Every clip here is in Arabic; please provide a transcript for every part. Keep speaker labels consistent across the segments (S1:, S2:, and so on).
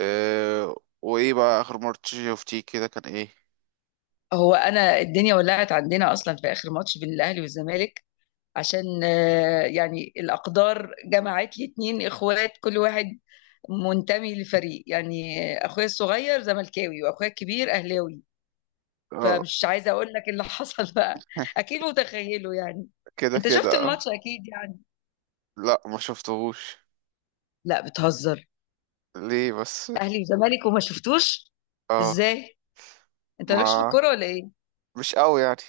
S1: أه، وايه بقى اخر مرة شفتيه كده كان ايه؟
S2: هو انا الدنيا ولعت عندنا اصلا في اخر ماتش بين الاهلي والزمالك، عشان يعني الاقدار جمعت لي اتنين اخوات، كل واحد منتمي لفريق يعني. اخويا الصغير زملكاوي واخويا الكبير اهلاوي.
S1: اه.
S2: فمش عايزه اقول لك اللي حصل بقى. اكيد متخيله يعني.
S1: كده
S2: انت شفت
S1: كده آه.
S2: الماتش اكيد يعني؟
S1: لا، ما شفتهوش.
S2: لا، بتهزر!
S1: ليه بس؟
S2: اهلي وزمالك وما شفتوش؟
S1: اه.
S2: ازاي؟ انت مالكش في
S1: ما
S2: الكوره ولا ايه؟
S1: مش قوي يعني.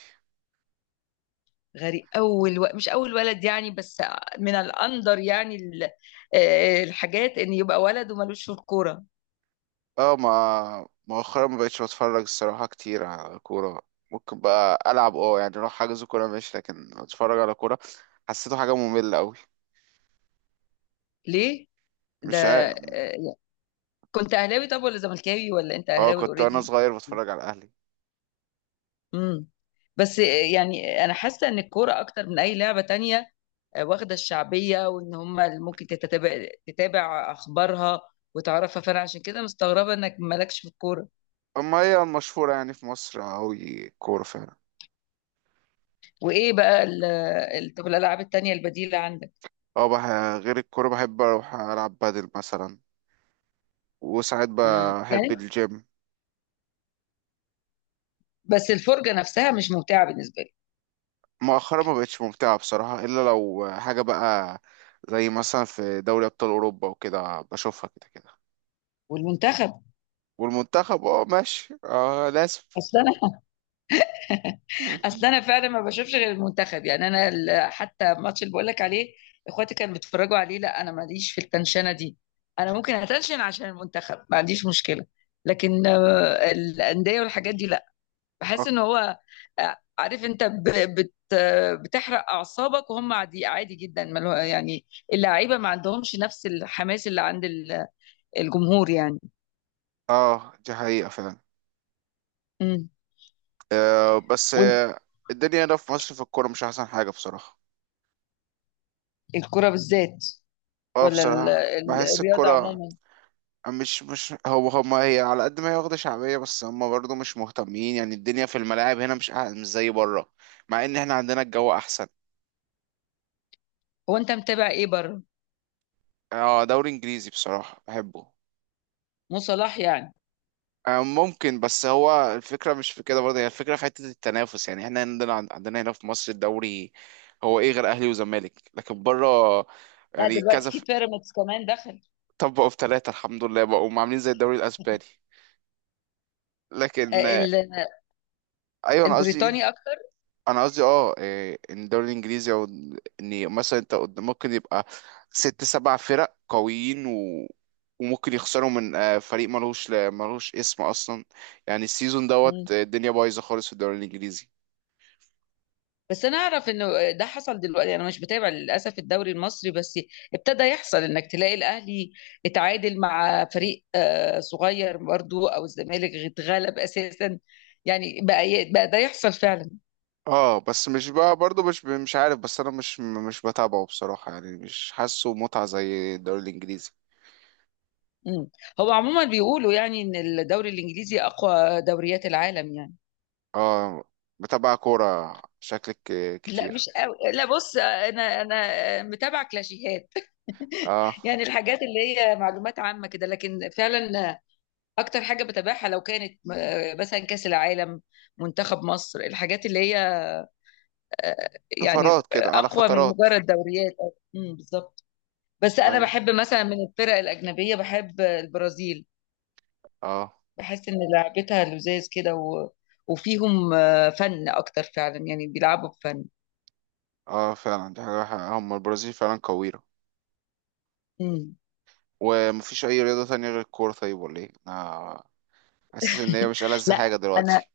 S2: غريب. مش اول ولد يعني، بس من الاندر يعني ال... آه، الحاجات، ان يبقى ولد ومالوش في الكوره.
S1: اه، ما مؤخرا ما بقتش بتفرج الصراحة كتير على كورة. ممكن بقى ألعب، يعني أروح حاجز كورة ماشي، لكن أتفرج على كورة حسيته حاجة مملة أوي.
S2: ليه؟ ده
S1: مش عارف.
S2: آه، كنت اهلاوي طب، ولا زملكاوي، ولا انت
S1: اه،
S2: اهلاوي
S1: كنت وأنا
S2: اوريدي؟
S1: صغير بتفرج على الأهلي.
S2: امم بس يعني انا حاسه ان الكوره اكتر من اي لعبه تانية. واخده الشعبيه، وان هم اللي ممكن تتابع اخبارها وتعرفها، فانا عشان كده مستغربه انك مالكش في الكوره.
S1: أما هي المشهورة يعني في مصر أوي كورة فعلا.
S2: وايه بقى طب الالعاب التانية البديله عندك؟
S1: اه، غير الكورة بحب أروح ألعب بادل مثلا، وساعات
S2: آه.
S1: بحب
S2: يعني
S1: الجيم.
S2: بس الفرجة نفسها مش ممتعة بالنسبة لي.
S1: مؤخرا ما بقتش ممتعة بصراحة، إلا لو حاجة بقى زي مثلا في دوري أبطال أوروبا وكده بشوفها كده كده.
S2: والمنتخب؟
S1: والمنتخب اه، ماشي، اه لازم.
S2: اصل انا اصل انا فعلا ما بشوفش غير المنتخب يعني. انا حتى الماتش اللي بقول لك عليه اخواتي كانوا بيتفرجوا عليه، لا انا ماليش في التنشنة دي. انا ممكن اتنشن عشان المنتخب، ما عنديش مشكلة، لكن الأندية والحاجات دي لا. بحس ان
S1: أك-
S2: هو عارف انت ب- بت بتحرق اعصابك، وهم عادي عادي جدا يعني. اللعيبة ما عندهمش نفس الحماس اللي عند الجمهور يعني.
S1: اه، دي حقيقة فعلا.
S2: مم.
S1: آه، بس الدنيا هنا في مصر في الكورة مش أحسن حاجة بصراحة.
S2: الكرة بالذات،
S1: اه
S2: ولا
S1: بصراحة، بحس
S2: الرياضة
S1: الكورة
S2: عموما؟
S1: مش هو هما هي، على قد ما هي واخدة شعبية بس هما برضو مش مهتمين. يعني الدنيا في الملاعب هنا مش زي بره، مع إن احنا عندنا الجو أحسن.
S2: هو انت متابع ايه بره؟
S1: اه، دوري انجليزي بصراحة بحبه.
S2: مو صلاح يعني؟
S1: آه، ممكن، بس هو الفكرة مش في كده برضه، هي الفكرة في حتة التنافس. يعني احنا عندنا هنا في مصر الدوري هو ايه غير اهلي وزمالك، لكن بره
S2: لا،
S1: يعني
S2: دلوقتي
S1: كذا
S2: في بيراميدز كمان دخل.
S1: طبقوا في ثلاثة الحمد لله، بقوا عاملين زي الدوري الاسباني. لكن
S2: آه، ال-
S1: ايوه انا قصدي،
S2: البريطاني اكتر.
S1: انا قصدي اه إيه، ان الدوري الانجليزي او ان مثلا انت ممكن يبقى ست سبع فرق قويين و... وممكن يخسروا من فريق ملوش اسم اصلا. يعني السيزون
S2: مم.
S1: دوت الدنيا بايظه خالص في الدوري الانجليزي.
S2: بس انا اعرف انه ده حصل دلوقتي، انا مش بتابع للاسف الدوري المصري. بس ابتدى يحصل انك تلاقي الاهلي اتعادل مع فريق صغير برضو، او الزمالك اتغلب اساسا. يعني بقى ده يحصل فعلا.
S1: اه، بس مش بقى برضه مش عارف، بس انا مش بتابعه بصراحه، يعني مش حاسه متعه زي الدوري الانجليزي.
S2: مم. هو عموما بيقولوا يعني ان الدوري الانجليزي اقوى دوريات العالم يعني.
S1: اه. بتابع كوره شكلك
S2: لا
S1: كتير.
S2: مش قوي. لا، بص، انا متابعه كلاشيهات
S1: اه،
S2: يعني الحاجات اللي هي معلومات عامه كده، لكن فعلا اكتر حاجه بتابعها لو كانت مثلا كاس العالم، منتخب مصر، الحاجات اللي هي آه، يعني
S1: طفرات كده على
S2: اقوى من
S1: فترات.
S2: مجرد دوريات. بالظبط. بس انا
S1: ايوه،
S2: بحب مثلا من الفرق الاجنبيه بحب البرازيل.
S1: اه،
S2: بحس ان لعبتها لذاذ كده، و... وفيهم فن اكتر فعلا، يعني بيلعبوا بفن.
S1: اه فعلا دي حاجة حقيقة. هم البرازيل فعلا قوية.
S2: امم
S1: ومفيش أي رياضة تانية غير الكورة طيب ولا ايه؟ أنا حاسس إن هي مش ألذ
S2: لا،
S1: حاجة
S2: انا
S1: دلوقتي.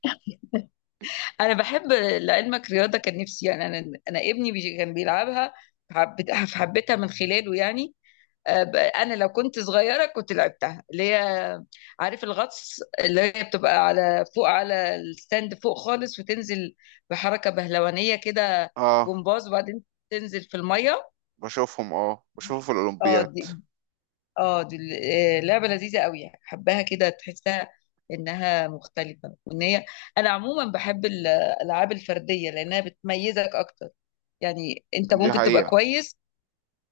S2: بحب لعلمك رياضه، كان نفسي يعني انا. انا ابني كان بيلعبها، حبيتها من خلاله يعني. انا لو كنت صغيره كنت لعبتها، اللي هي عارف الغطس، اللي هي بتبقى على فوق على الستاند فوق خالص، وتنزل بحركه بهلوانيه كده،
S1: اه،
S2: جمباز، وبعدين تنزل في الميه.
S1: بشوفهم في
S2: اه
S1: الأولمبياد.
S2: دي اه دي لعبه لذيذه قوي. حباها كده، تحسها انها مختلفه. وان هي، انا عموما بحب الالعاب الفرديه لانها بتميزك اكتر. يعني انت
S1: دي
S2: ممكن تبقى
S1: حقيقة.
S2: كويس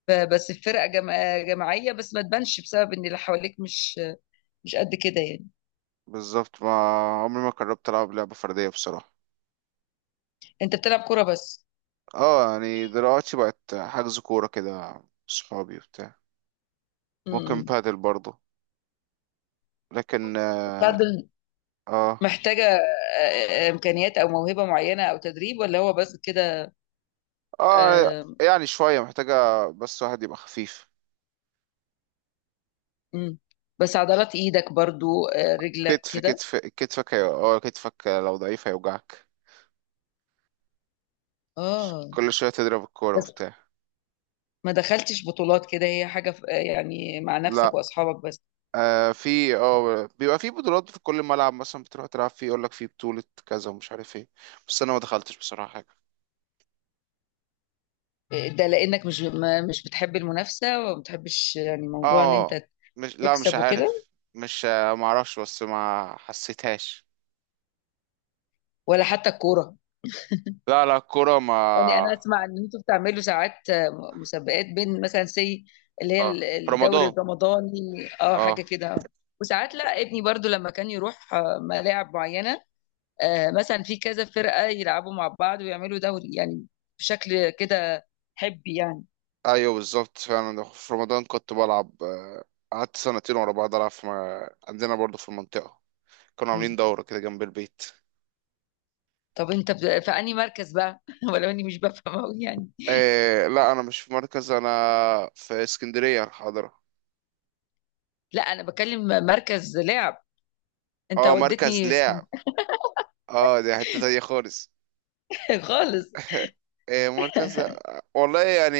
S2: بس في فرقه جماعيه، بس ما تبانش بسبب ان اللي حواليك مش قد كده يعني.
S1: بالظبط، ما عمري ما جربت ألعب لعبة فردية بصراحة.
S2: انت بتلعب كوره بس؟
S1: اه، يعني دلوقتي بقت حجز كورة كده صحابي وبتاع. ممكن
S2: امم
S1: بادل برضه، لكن
S2: البادل
S1: اه
S2: محتاجه امكانيات او موهبه معينه او تدريب، ولا هو بس كده؟
S1: آه،
S2: آه،
S1: يعني شوية محتاجة، بس واحد يبقى خفيف.
S2: مم. بس عضلات ايدك برضو، رجلك
S1: كتف
S2: كده.
S1: كتف كتفك هي- اه كتفك لو ضعيف هيوجعك،
S2: اه،
S1: كل شوية تضرب الكورة
S2: بس
S1: وبتاع.
S2: ما دخلتش بطولات كده، هي حاجه يعني مع نفسك
S1: لا،
S2: واصحابك بس؟
S1: آه في اه بيبقى في بطولات في كل ملعب مثلا بتروح تلعب فيه، يقول لك في بطولة كذا ومش عارف ايه، بس انا ما دخلتش بصراحة.
S2: ده لانك مش مش بتحب المنافسه، وما بتحبش يعني موضوع ان انت
S1: اه، مش لا مش
S2: تكسب وكده؟
S1: عارف. مش ما اعرفش، بس ما حسيتهاش.
S2: ولا حتى الكوره؟
S1: لا، لا، الكوره
S2: يعني انا
S1: ما.
S2: اسمع ان انتوا بتعملوا ساعات مسابقات بين، مثلا، اللي هي
S1: اه، في
S2: الدوري
S1: رمضان.
S2: الرمضاني، اه، حاجه
S1: اه،
S2: كده. وساعات، لا، ابني برضو لما كان يروح ملاعب معينه، مثلا في كذا فرقه يلعبوا مع بعض ويعملوا دوري يعني، بشكل كده حبي يعني.
S1: ايوه بالظبط فعلا في رمضان كنت بلعب، قعدت سنتين ورا بعض العب في عندنا برضه في المنطقه، كانوا عاملين
S2: مم.
S1: دوره كده جنب البيت.
S2: طب انت في انهي مركز بقى ولو اني مش بفهم أوي يعني؟
S1: إيه، لا انا مش في مركز، انا في اسكندريه الحاضره.
S2: لا انا بكلم مركز لعب. انت
S1: اه، مركز
S2: وديتني
S1: لعب. اه، دي حته تانية خالص.
S2: خالص.
S1: إيه، مركز، والله يعني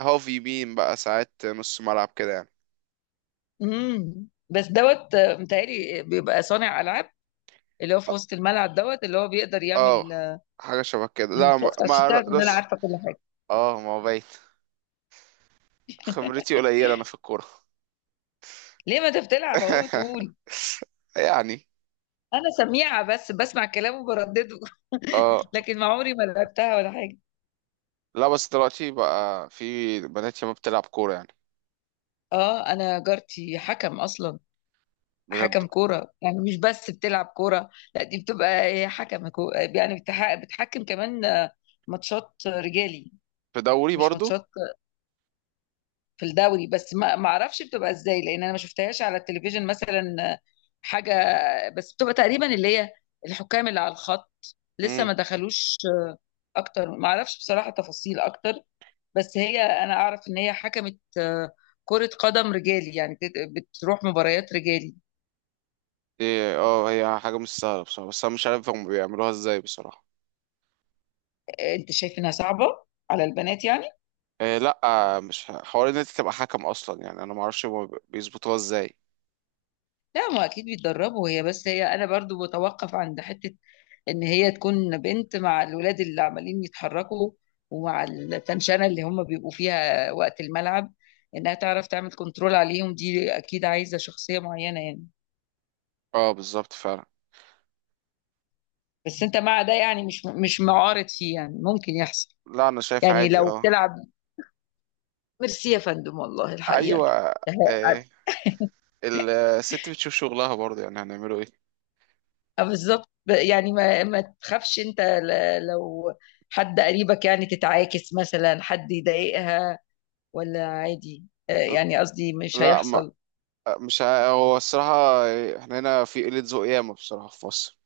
S1: هاف يمين بقى ساعات نص ملعب كده يعني.
S2: بس دوت، متهيألي بيبقى صانع العاب، اللي هو في وسط الملعب، دوت اللي هو بيقدر
S1: اه،
S2: يعمل
S1: حاجة شبه كده. لا،
S2: شفت، عشان تعرف ان انا
S1: بص.
S2: عارفه كل حاجه.
S1: اه، ما هو بايت، خبرتي قليلة انا في الكورة.
S2: ليه، ما انت بتلعب اهو وتقول؟
S1: يعني
S2: انا سميعه، بس بسمع كلامه وبردده
S1: اه.
S2: لكن ما عمري ما لعبتها ولا حاجه.
S1: لا بس دلوقتي بقى في بنات شباب بتلعب كورة يعني.
S2: اه، انا جارتي حكم اصلا.
S1: بجد.
S2: حكم كوره يعني، مش بس بتلعب كوره، لا، دي بتبقى إيه، حكم يعني بتحكم كمان ماتشات رجالي.
S1: في دوري
S2: مش
S1: برضو.
S2: ماتشات، في الدوري. بس ما ما اعرفش بتبقى ازاي، لان انا ما شفتهاش على التلفزيون مثلا حاجه. بس بتبقى تقريبا اللي هي الحكام اللي على الخط، لسه
S1: امم.
S2: ما دخلوش اكتر. ما اعرفش بصراحه تفاصيل اكتر، بس هي، انا اعرف ان هي حكمت كره قدم رجالي يعني، بتروح مباريات رجالي.
S1: إيه اه هي حاجة مش سهلة بصراحة، بس انا مش عارف هم بيعملوها ازاي بصراحة.
S2: انت شايف انها صعبه على البنات يعني؟
S1: إيه، لا مش حوار ان انت تبقى حكم اصلا، يعني انا ما اعرفش هم بيظبطوها ازاي.
S2: لا، ما اكيد بيتدربوا. هي، بس هي، انا برضو بتوقف عند حته، ان هي تكون بنت مع الولاد اللي عمالين يتحركوا، ومع التنشنه اللي هم بيبقوا فيها وقت الملعب، انها تعرف تعمل كنترول عليهم، دي اكيد عايزه شخصيه معينه يعني.
S1: اه، بالظبط فعلا.
S2: بس انت مع ده يعني، مش معارض فيه، يعني ممكن يحصل
S1: لا، انا شايف
S2: يعني
S1: عادي.
S2: لو
S1: اه،
S2: بتلعب؟ ميرسي يا فندم، والله الحقيقه
S1: ايوه. آه. الست بتشوف شغلها برضه، يعني هنعمله ايه؟
S2: اه بالظبط. يعني ما ما تخافش انت لو حد قريبك يعني تتعاكس مثلا، حد يضايقها، ولا عادي؟ اه، يعني قصدي مش
S1: لا، ما
S2: هيحصل.
S1: مش ع- هو الصراحة احنا هنا في قلة ذوق ياما بصراحة في مصر.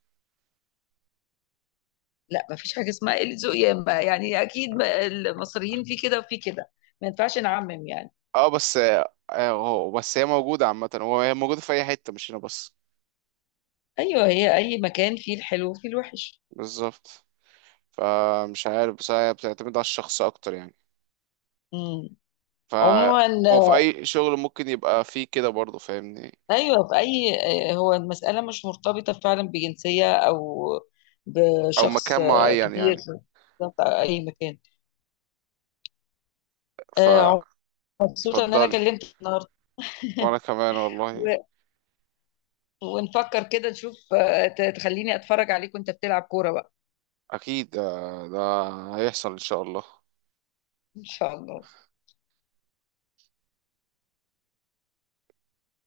S2: لا، ما فيش حاجة اسمها قلة ذوق يا اما، يعني اكيد المصريين في كده وفي كده، ما ينفعش نعمم يعني.
S1: اه، بس بس هي موجودة عامة، هي موجودة في أي حتة مش هنا بس.
S2: ايوه، هي اي مكان فيه الحلو وفيه الوحش.
S1: بالظبط، فمش عارف، بس هي بتعتمد على الشخص أكتر يعني.
S2: امم
S1: ف،
S2: عموما،
S1: هو في أي شغل ممكن يبقى فيه كده برضه فاهمني،
S2: ايوه، في اي هو المسألة مش مرتبطة فعلا بجنسية، او
S1: أو
S2: بشخص
S1: مكان معين
S2: كبير.
S1: يعني.
S2: بالظبط، أو اي مكان.
S1: ف
S2: آه، مبسوطة ان انا
S1: اتفضلي.
S2: كلمت النهارده.
S1: وأنا كمان والله،
S2: و- ونفكر كده، نشوف تخليني اتفرج عليك وانت بتلعب كورة بقى.
S1: اكيد ده هيحصل ان شاء الله.
S2: ان شاء الله.